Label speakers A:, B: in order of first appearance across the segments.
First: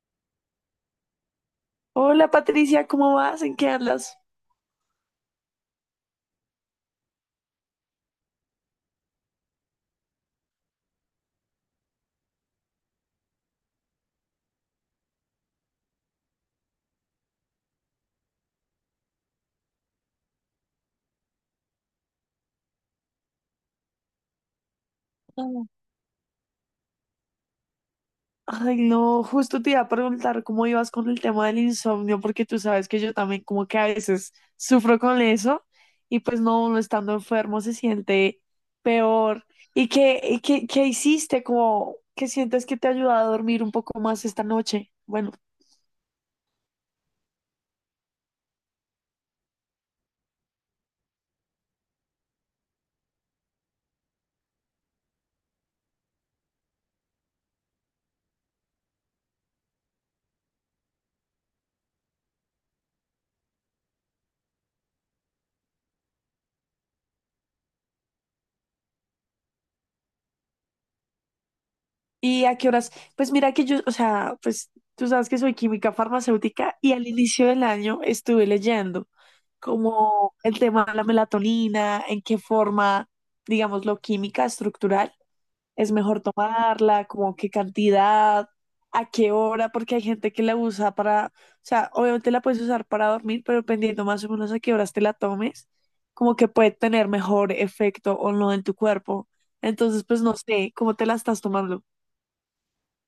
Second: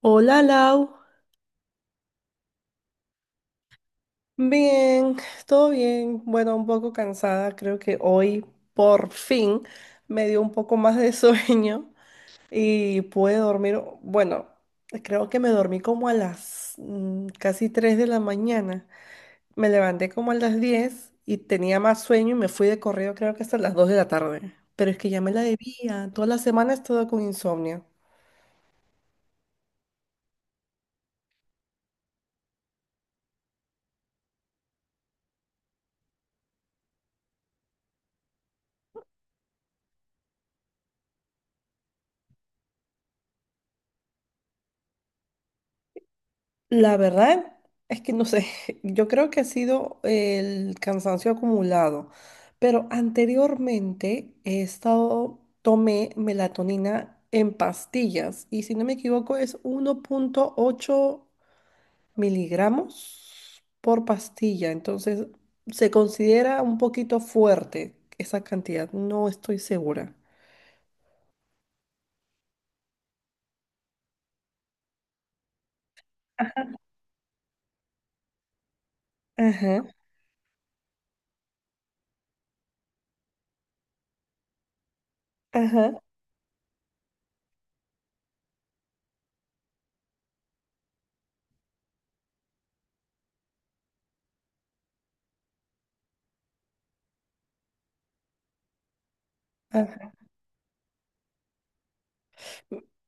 A: Hola Lau.
B: Hola Patricia, ¿cómo vas? ¿En qué andas?
A: Bien, todo bien. Bueno, un poco cansada. Creo que hoy por fin me dio un poco más de sueño y pude dormir. Bueno, creo que me dormí como a las casi 3 de la mañana. Me levanté como a las 10 y tenía más sueño y me fui de correo creo que hasta las 2 de la tarde. Pero es que ya me la
B: Hola.
A: debía. Toda la semana he estado con insomnio.
B: Ay, no, justo te iba a preguntar cómo ibas con el tema del insomnio, porque tú sabes que yo también como que a veces sufro con eso y pues no, uno estando enfermo se siente peor. ¿Qué hiciste? ¿Qué sientes que te ayuda a dormir un poco más esta noche? Bueno.
A: La verdad es que no sé, yo creo que ha sido el cansancio acumulado, pero anteriormente he estado, tomé melatonina en pastillas y si no me equivoco es 1,8 miligramos por pastilla, entonces se considera un poquito fuerte esa cantidad, no estoy segura.
B: ¿Y a qué horas? Pues mira que yo, o sea, pues tú sabes que soy química farmacéutica y al inicio del año estuve leyendo
A: Ajá,
B: como el tema de la melatonina, en qué forma, digamos lo química estructural es
A: ajá,
B: mejor tomarla, como qué cantidad, a qué hora, porque hay gente que la usa para, o sea, obviamente la puedes usar para dormir, pero dependiendo más o menos a qué horas te la tomes, como que puede tener mejor efecto o no en tu cuerpo. Entonces,
A: ajá.
B: pues no sé cómo te la estás tomando.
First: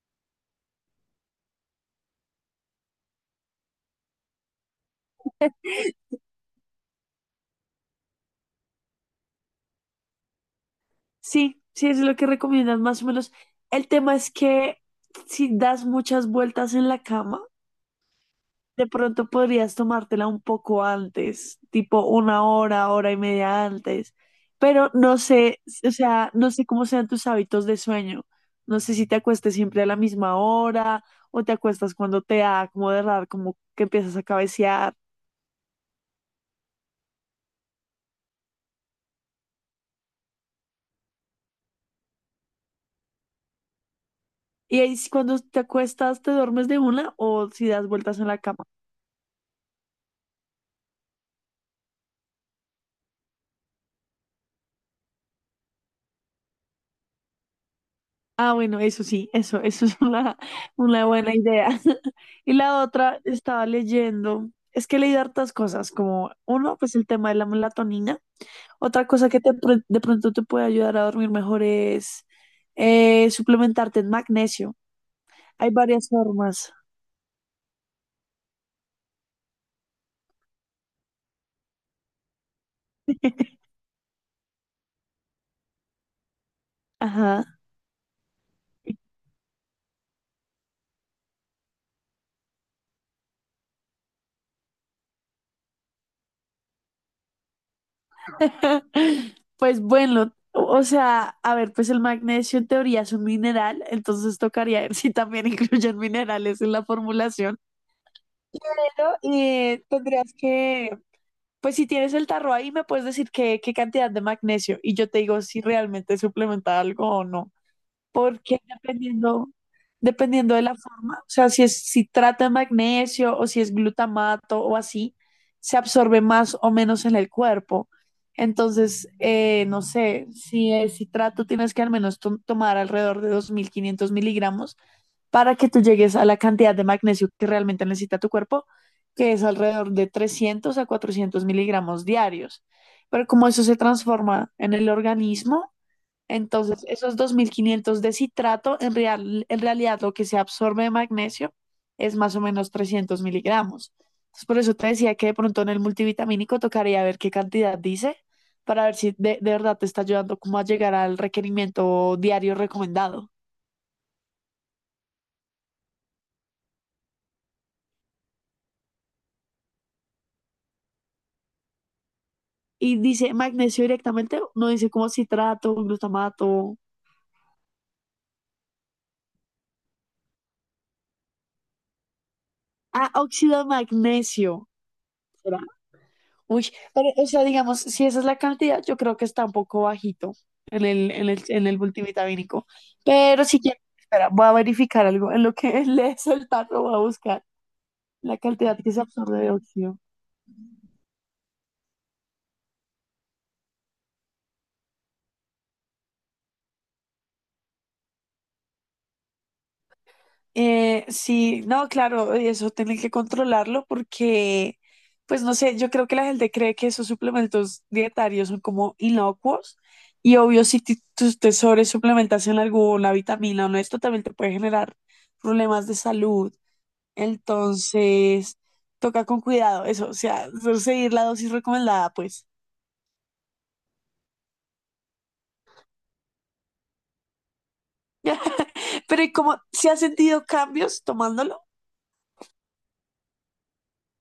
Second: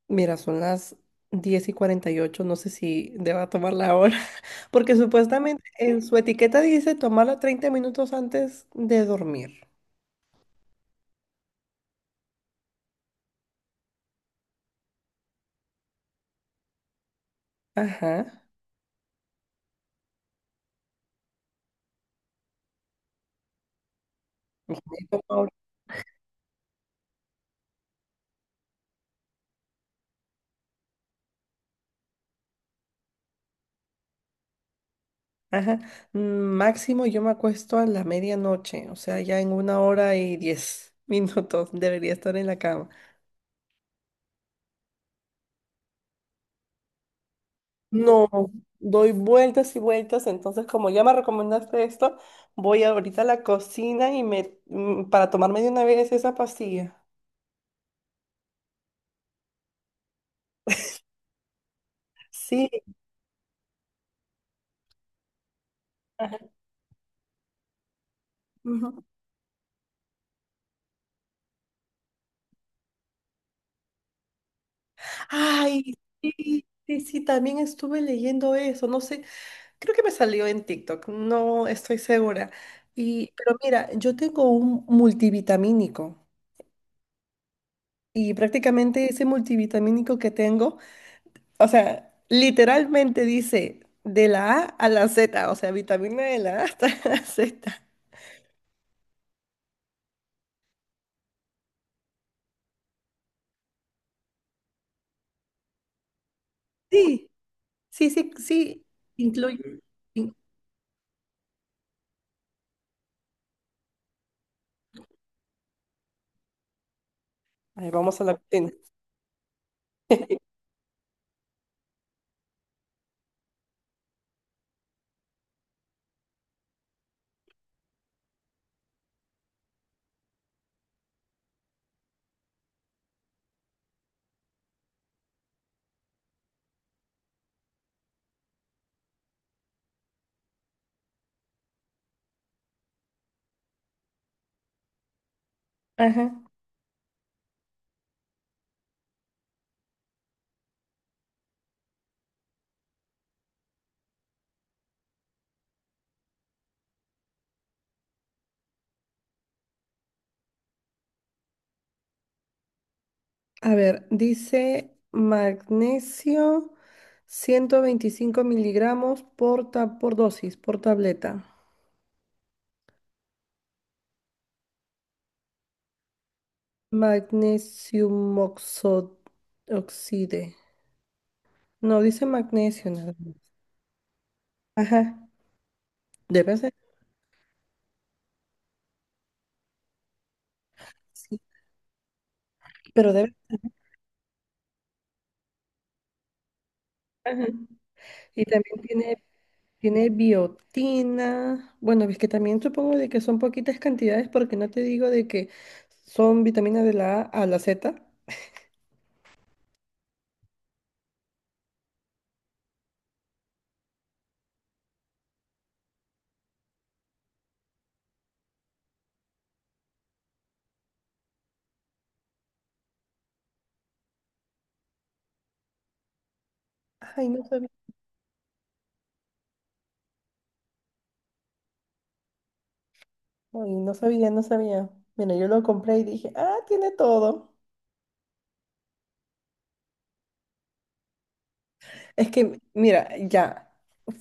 A: Mira, son las 10:48. No sé si deba tomarla ahora, porque supuestamente en su etiqueta dice tomarla 30 minutos antes de dormir.
B: Sí, sí, es lo que recomiendan más o menos. El tema es que si das muchas vueltas en la cama,
A: Ajá.
B: de pronto podrías tomártela un poco antes, tipo 1 hora, hora y media antes. Pero no
A: Ojo, ahora.
B: sé, o sea, no sé cómo sean tus hábitos de sueño. No sé si te acuestes siempre a la misma hora o te acuestas cuando te da como de raro, como que empiezas a cabecear.
A: Ajá. Mm. Máximo yo me acuesto a la medianoche, o sea, ya en 1 hora y 10 minutos debería estar en la cama.
B: Y ahí sí, cuando te acuestas, ¿te duermes de una o si das vueltas en
A: No,
B: la cama?
A: doy vueltas y vueltas, entonces como ya me recomendaste esto, voy ahorita a la cocina y me para tomarme de una vez esa pastilla.
B: Ah, bueno, eso sí, eso es una buena idea. Y
A: Sí.
B: la otra, estaba leyendo, es que leí hartas cosas, como uno, pues el tema de la melatonina.
A: Ujú.
B: Otra cosa que de pronto te puede ayudar a dormir mejor es suplementarte en magnesio. Hay
A: Ay,
B: varias
A: sí,
B: formas.
A: sí, sí, también estuve leyendo eso, no sé, creo que me salió en TikTok, no estoy segura. Y, pero mira, yo tengo un multivitamínico
B: Ajá.
A: y prácticamente ese multivitamínico que tengo, o sea, literalmente dice de la A a la Z, o sea, vitamina de la A hasta la Z.
B: Pues bueno, o sea, a ver, pues el magnesio en teoría es un mineral, entonces tocaría ver si también incluyen minerales en la
A: Sí,
B: formulación.
A: sí, sí, sí,
B: Pero
A: incluye.
B: tendrías
A: in-
B: que, pues si tienes el tarro ahí, me puedes decir qué cantidad de magnesio y yo te digo si realmente suplementa algo o no.
A: Ahí vamos a la
B: Porque
A: cocina.
B: dependiendo de la forma, o sea, si trata de magnesio o si es glutamato o así, se absorbe más o menos en el cuerpo. Entonces, no sé, si es citrato tienes que al menos tomar alrededor de 2.500 miligramos para que tú llegues a la cantidad de magnesio que realmente necesita tu cuerpo, que es alrededor de 300 a 400 miligramos diarios. Pero como eso se transforma en el organismo, entonces esos 2.500 de citrato, en realidad lo que se absorbe de magnesio es más o menos 300 miligramos. Entonces, por eso te decía que de pronto en el multivitamínico tocaría ver qué cantidad dice para ver si de verdad te está ayudando como a llegar al requerimiento diario recomendado.
A: A ver, dice magnesio 125 miligramos por dosis, por tableta.
B: Y dice magnesio directamente, no dice como citrato, glutamato.
A: Magnesium oxide. No, dice magnesio
B: Ah,
A: nada más.
B: óxido de magnesio.
A: Ajá,
B: ¿Será?
A: debe
B: Uy,
A: ser.
B: pero, o sea, digamos, si esa es la cantidad, yo creo que está un poco bajito en el, en
A: Sí,
B: el, en el multivitamínico.
A: pero debe.
B: Pero si quieres, espera, voy a verificar algo. En lo que lees el tarro, voy a buscar
A: Ajá.
B: la
A: Y
B: cantidad
A: también
B: que se
A: tiene,
B: absorbe de óxido.
A: tiene biotina. Bueno, es que también supongo de que son poquitas cantidades porque no te digo de que son vitaminas de la A a la Z.
B: Sí, no, claro, y eso tienen que controlarlo porque, pues no sé, yo creo que la gente cree que esos suplementos dietarios son como inocuos y obvio si tus te suplementas en alguna vitamina o no, esto también te puede generar problemas de salud.
A: Ay, no sabía.
B: Entonces, toca con cuidado eso, o sea, seguir la dosis recomendada, pues.
A: Ay, no sabía, no sabía. Mira, yo lo compré y dije, ah, tiene todo.
B: Pero ¿y cómo, si has sentido cambios tomándolo?
A: Es que, mira, ya,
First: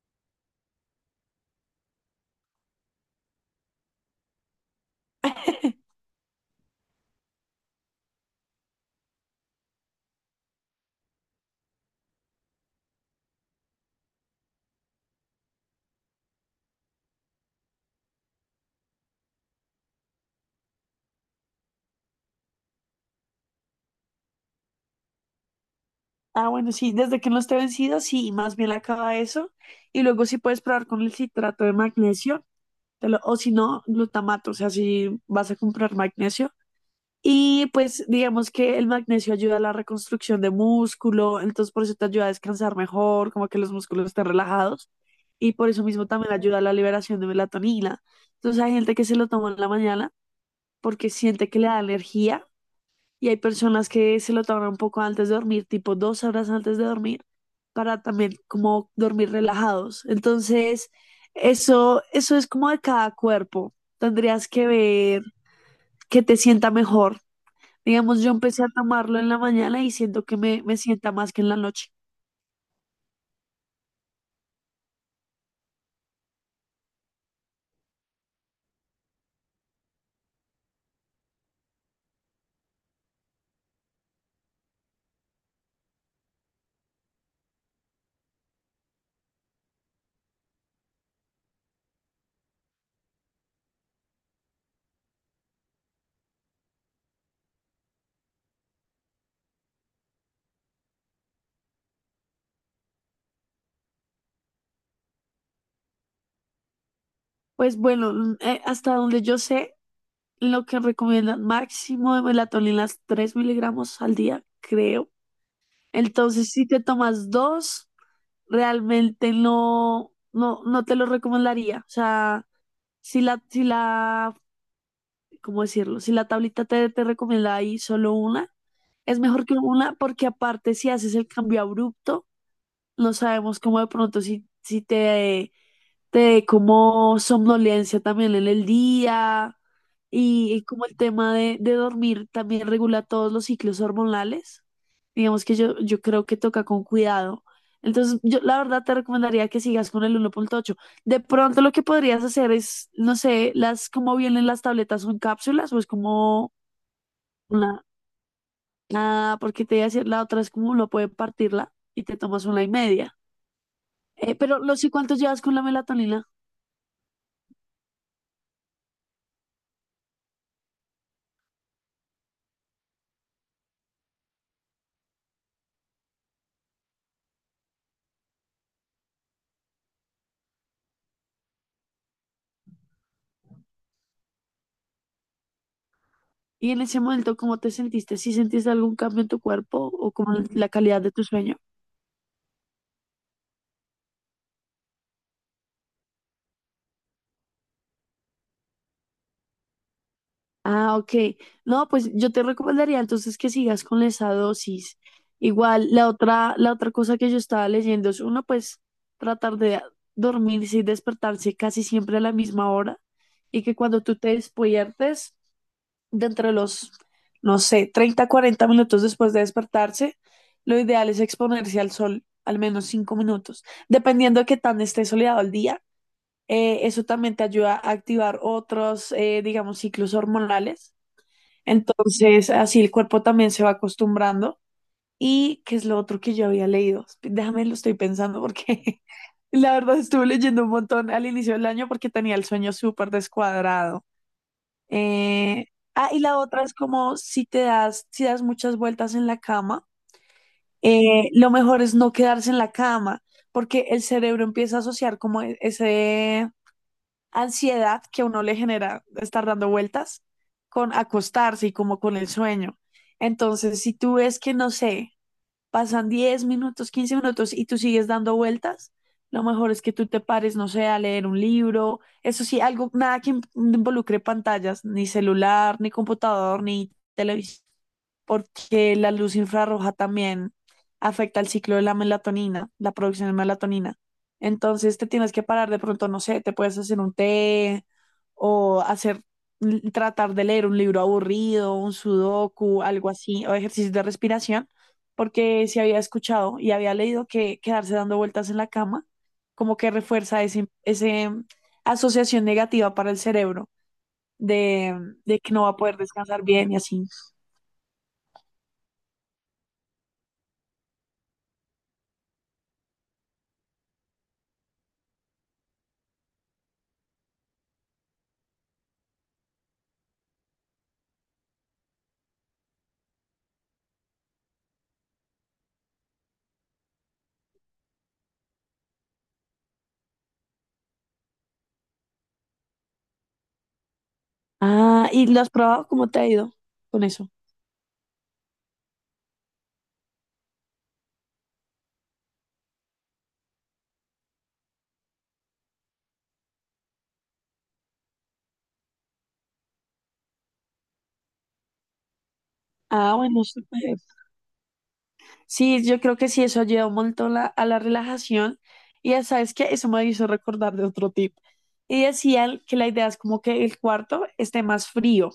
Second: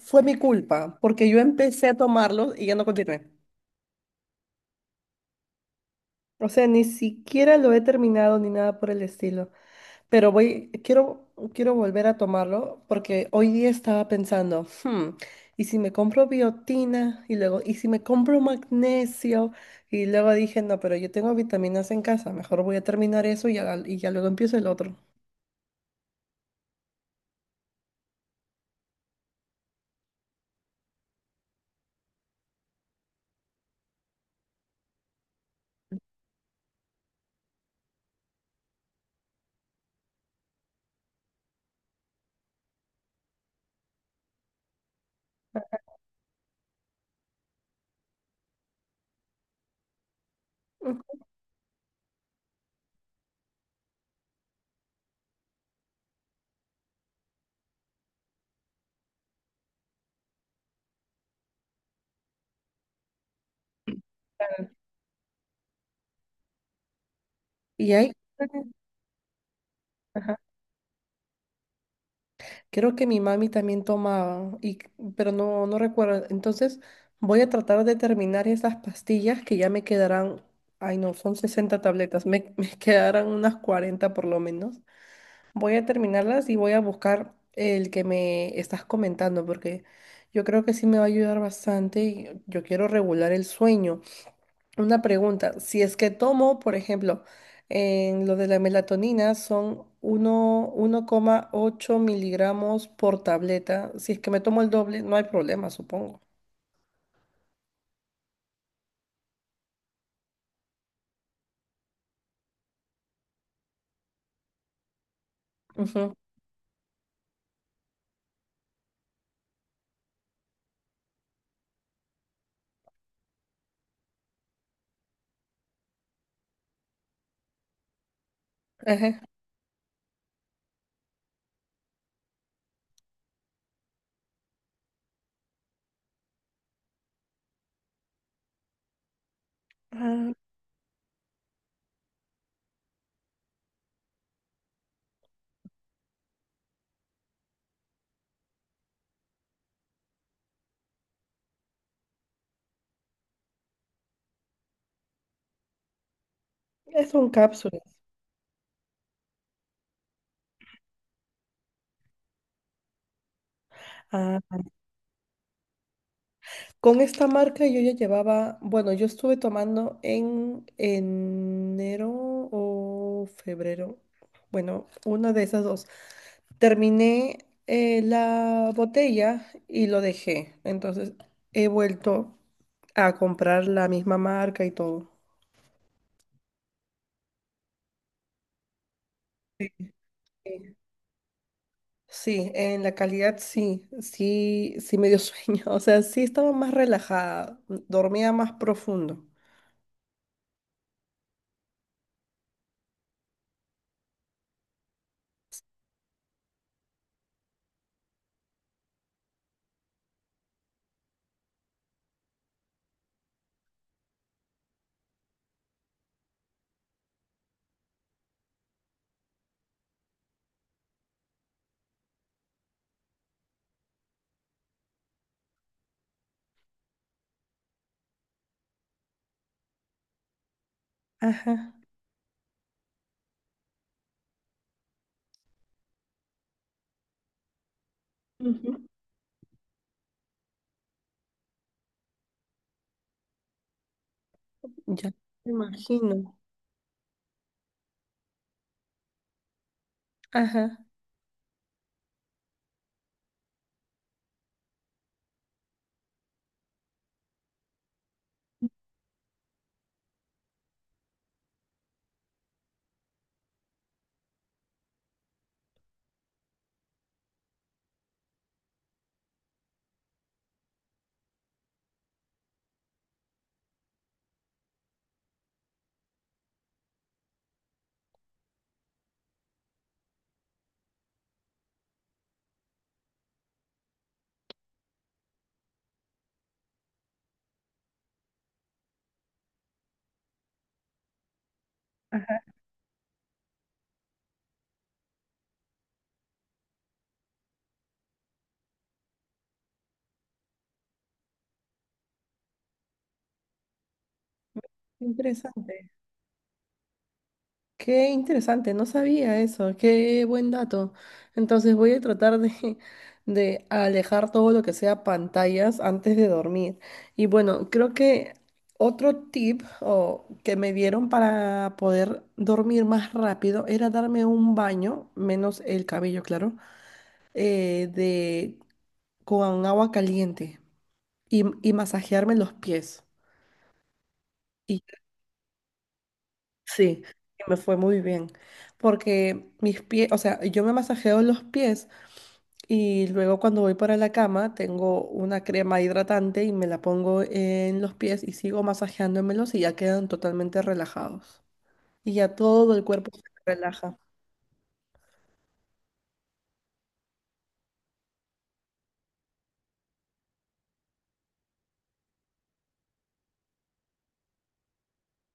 A: fue mi culpa, porque yo empecé a tomarlo y ya no continué. O sea, ni siquiera lo he terminado ni nada por el estilo. Pero voy, quiero volver a tomarlo porque hoy día estaba pensando, "Hmm, ¿y si me compro biotina? Y luego, ¿y si me compro magnesio?" Y luego dije, no, pero yo tengo vitaminas en casa, mejor voy a terminar eso y ya luego empiezo el otro.
B: Ah, bueno, sí, desde que no esté vencido, sí, más bien acaba eso. Y luego sí puedes probar con el citrato de magnesio, o si no, glutamato, o sea, si vas a comprar magnesio. Y pues digamos que el magnesio ayuda a la reconstrucción de músculo, entonces por eso te ayuda a descansar mejor, como que los músculos estén relajados. Y por eso mismo también ayuda a la liberación de melatonina. Entonces hay gente que se lo toma en la mañana porque siente que le da energía y hay personas que se lo toman un poco antes de dormir, tipo 2 horas antes de dormir, para también como dormir relajados. Entonces, eso es como de cada cuerpo.
A: Ujú.
B: Tendrías que ver que te sienta mejor.
A: Y ahí,
B: Digamos, yo empecé a tomarlo en la mañana y siento que
A: ajá,
B: me sienta más que en la noche.
A: creo que mi mami también tomaba, y, pero no, no recuerdo. Entonces voy a tratar de terminar esas pastillas que ya me quedarán, ay no, son 60 tabletas, me, me quedarán unas 40 por lo menos. Voy a terminarlas y voy a buscar el que me estás comentando, porque yo creo que sí me va a ayudar bastante y yo quiero regular el sueño. Una pregunta, si es que tomo, por ejemplo, en lo de la melatonina son uno coma ocho miligramos por tableta. Si es que me tomo el doble, no hay problema, supongo.
B: Pues bueno, hasta donde yo sé, lo que recomiendan máximo de melatonina 3 miligramos al día, creo.
A: Ujú,
B: Entonces, si te tomas dos, realmente no, no, no te lo recomendaría. O sea, si la, ¿cómo decirlo? Si la tablita te recomienda ahí solo una, es
A: ajá.
B: mejor que una porque aparte si haces el cambio abrupto, no sabemos cómo de pronto si te dé como somnolencia también en el día
A: Ah,
B: y como el tema de dormir también regula todos los ciclos hormonales. Digamos que yo creo que toca con cuidado. Entonces, yo la verdad te recomendaría que sigas con el 1,8. De pronto lo que podrías hacer es, no sé, cómo vienen las tabletas, son cápsulas o es como
A: es un
B: una,
A: cápsulas.
B: ah, porque te voy a decir, la otra es como uno puede partirla y te tomas una y media. Pero, ¿los y cuántos llevas con la melatonina?
A: Con esta marca yo ya llevaba, bueno, yo estuve tomando en enero o febrero, bueno, una de esas dos. Terminé la botella y lo dejé, entonces he vuelto a comprar la misma marca y todo.
B: Y en ese momento, ¿cómo te sentiste? ¿Si sentiste algún cambio en tu cuerpo o como en la
A: Sí,
B: calidad de tu sueño?
A: sí, en la calidad sí, sí, sí me dio sueño, o sea, sí estaba más relajada, dormía más profundo.
B: Ah, ok. No, pues yo te recomendaría entonces que sigas con esa dosis. Igual, la otra cosa que yo estaba leyendo es uno, pues tratar de dormirse y despertarse casi siempre a la misma hora y que cuando tú te despiertes, dentro de los, no sé, 30, 40 minutos después de despertarse, lo ideal es exponerse al sol al menos 5 minutos dependiendo de qué tan esté soleado el día, eso también te ayuda a activar otros, digamos, ciclos hormonales.
A: Ajá.
B: Entonces, así el cuerpo también se va acostumbrando. ¿Y qué es lo otro que yo había leído? Déjame, lo estoy pensando
A: Ujú.
B: porque la verdad estuve leyendo un montón al inicio del año porque tenía el sueño súper descuadrado.
A: Ya me
B: Eh, ah, y
A: imagino.
B: la otra es como si das muchas vueltas en la cama,
A: Ajá.
B: lo mejor es no quedarse en la cama porque el cerebro empieza a asociar como ese ansiedad que a uno le genera estar dando vueltas con acostarse y como con el sueño. Entonces, si tú ves que, no sé, pasan 10 minutos, 15 minutos y tú sigues dando vueltas, lo mejor es que tú te pares, no sé, a leer un libro, eso sí, algo, nada que involucre pantallas, ni celular, ni computador, ni televisión, porque la luz infrarroja también afecta el ciclo de la melatonina, la producción de melatonina. Entonces te tienes que parar de pronto, no sé, te puedes hacer un té o hacer, tratar de leer un libro aburrido, un
A: Ajá.
B: sudoku, algo así, o ejercicio de respiración porque sí había escuchado y había leído que quedarse dando vueltas en la cama como que refuerza ese asociación negativa para el cerebro de que no va a
A: Interesante.
B: poder descansar bien y así.
A: Qué interesante, no sabía eso, qué buen dato. Entonces voy a tratar de, de alejar todo lo que sea pantallas antes de dormir. Y bueno, creo que otro tip o, que me dieron para poder dormir más rápido era darme un baño, menos el cabello, claro, eh, de, con agua caliente y masajearme los pies.
B: Ah, ¿y lo has probado? ¿Cómo te ha ido
A: Sí,
B: con eso?
A: y me fue muy bien, porque mis pies, o sea, yo me masajeo los pies y luego cuando voy para la cama tengo una crema hidratante y me la pongo en los pies y sigo masajeándomelos y ya quedan totalmente relajados. Y ya todo el cuerpo
B: Ah,
A: se
B: bueno,
A: relaja.
B: súper. Sí, yo creo que sí, eso ayuda un montón a la relajación. Y ya sabes que eso me hizo recordar de otro tip. Y decían que la idea es como que el cuarto esté más frío.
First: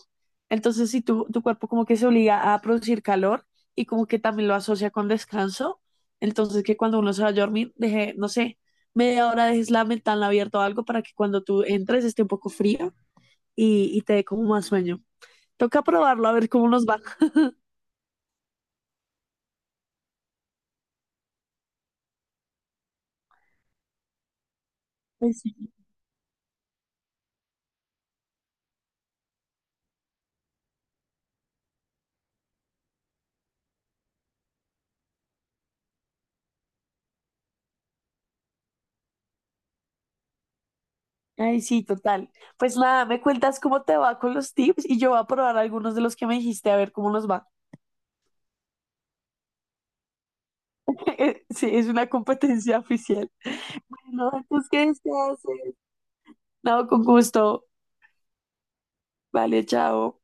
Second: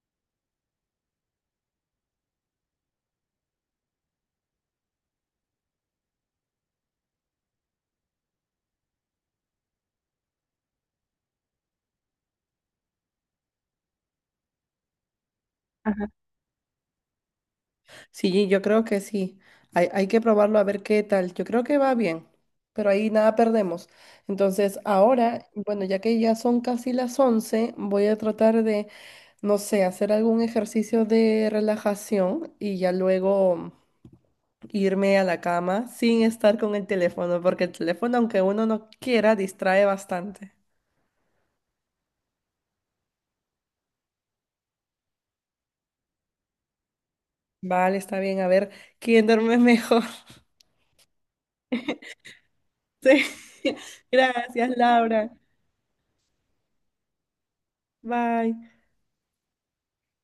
B: Entonces, si tu cuerpo como que se obliga a producir calor y como que también lo asocia con descanso, entonces que cuando uno se va a dormir, deje, no sé, media hora dejes la ventana abierta o algo para que cuando tú entres esté un poco frío y te dé como más sueño. Toca
A: Ajá.
B: probarlo a ver cómo nos va.
A: Sí, yo creo que sí. Hay que probarlo a ver qué tal. Yo creo que va bien, pero ahí nada perdemos. Entonces, ahora, bueno, ya que ya son casi las 11, voy a tratar de no sé, hacer algún ejercicio de relajación y ya luego irme a la cama sin estar con el teléfono, porque el teléfono, aunque uno no quiera, distrae bastante.
B: Ay, sí, total. Pues nada, me cuentas cómo te va con los tips y yo voy a probar algunos de los que me dijiste a ver cómo nos va.
A: Vale, está bien, a ver quién duerme mejor.
B: Sí, es una competencia
A: Sí.
B: oficial. Bueno, entonces,
A: Gracias,
B: ¿qué se
A: Laura.
B: hace? No, con gusto.
A: Bye.
B: Vale, chao.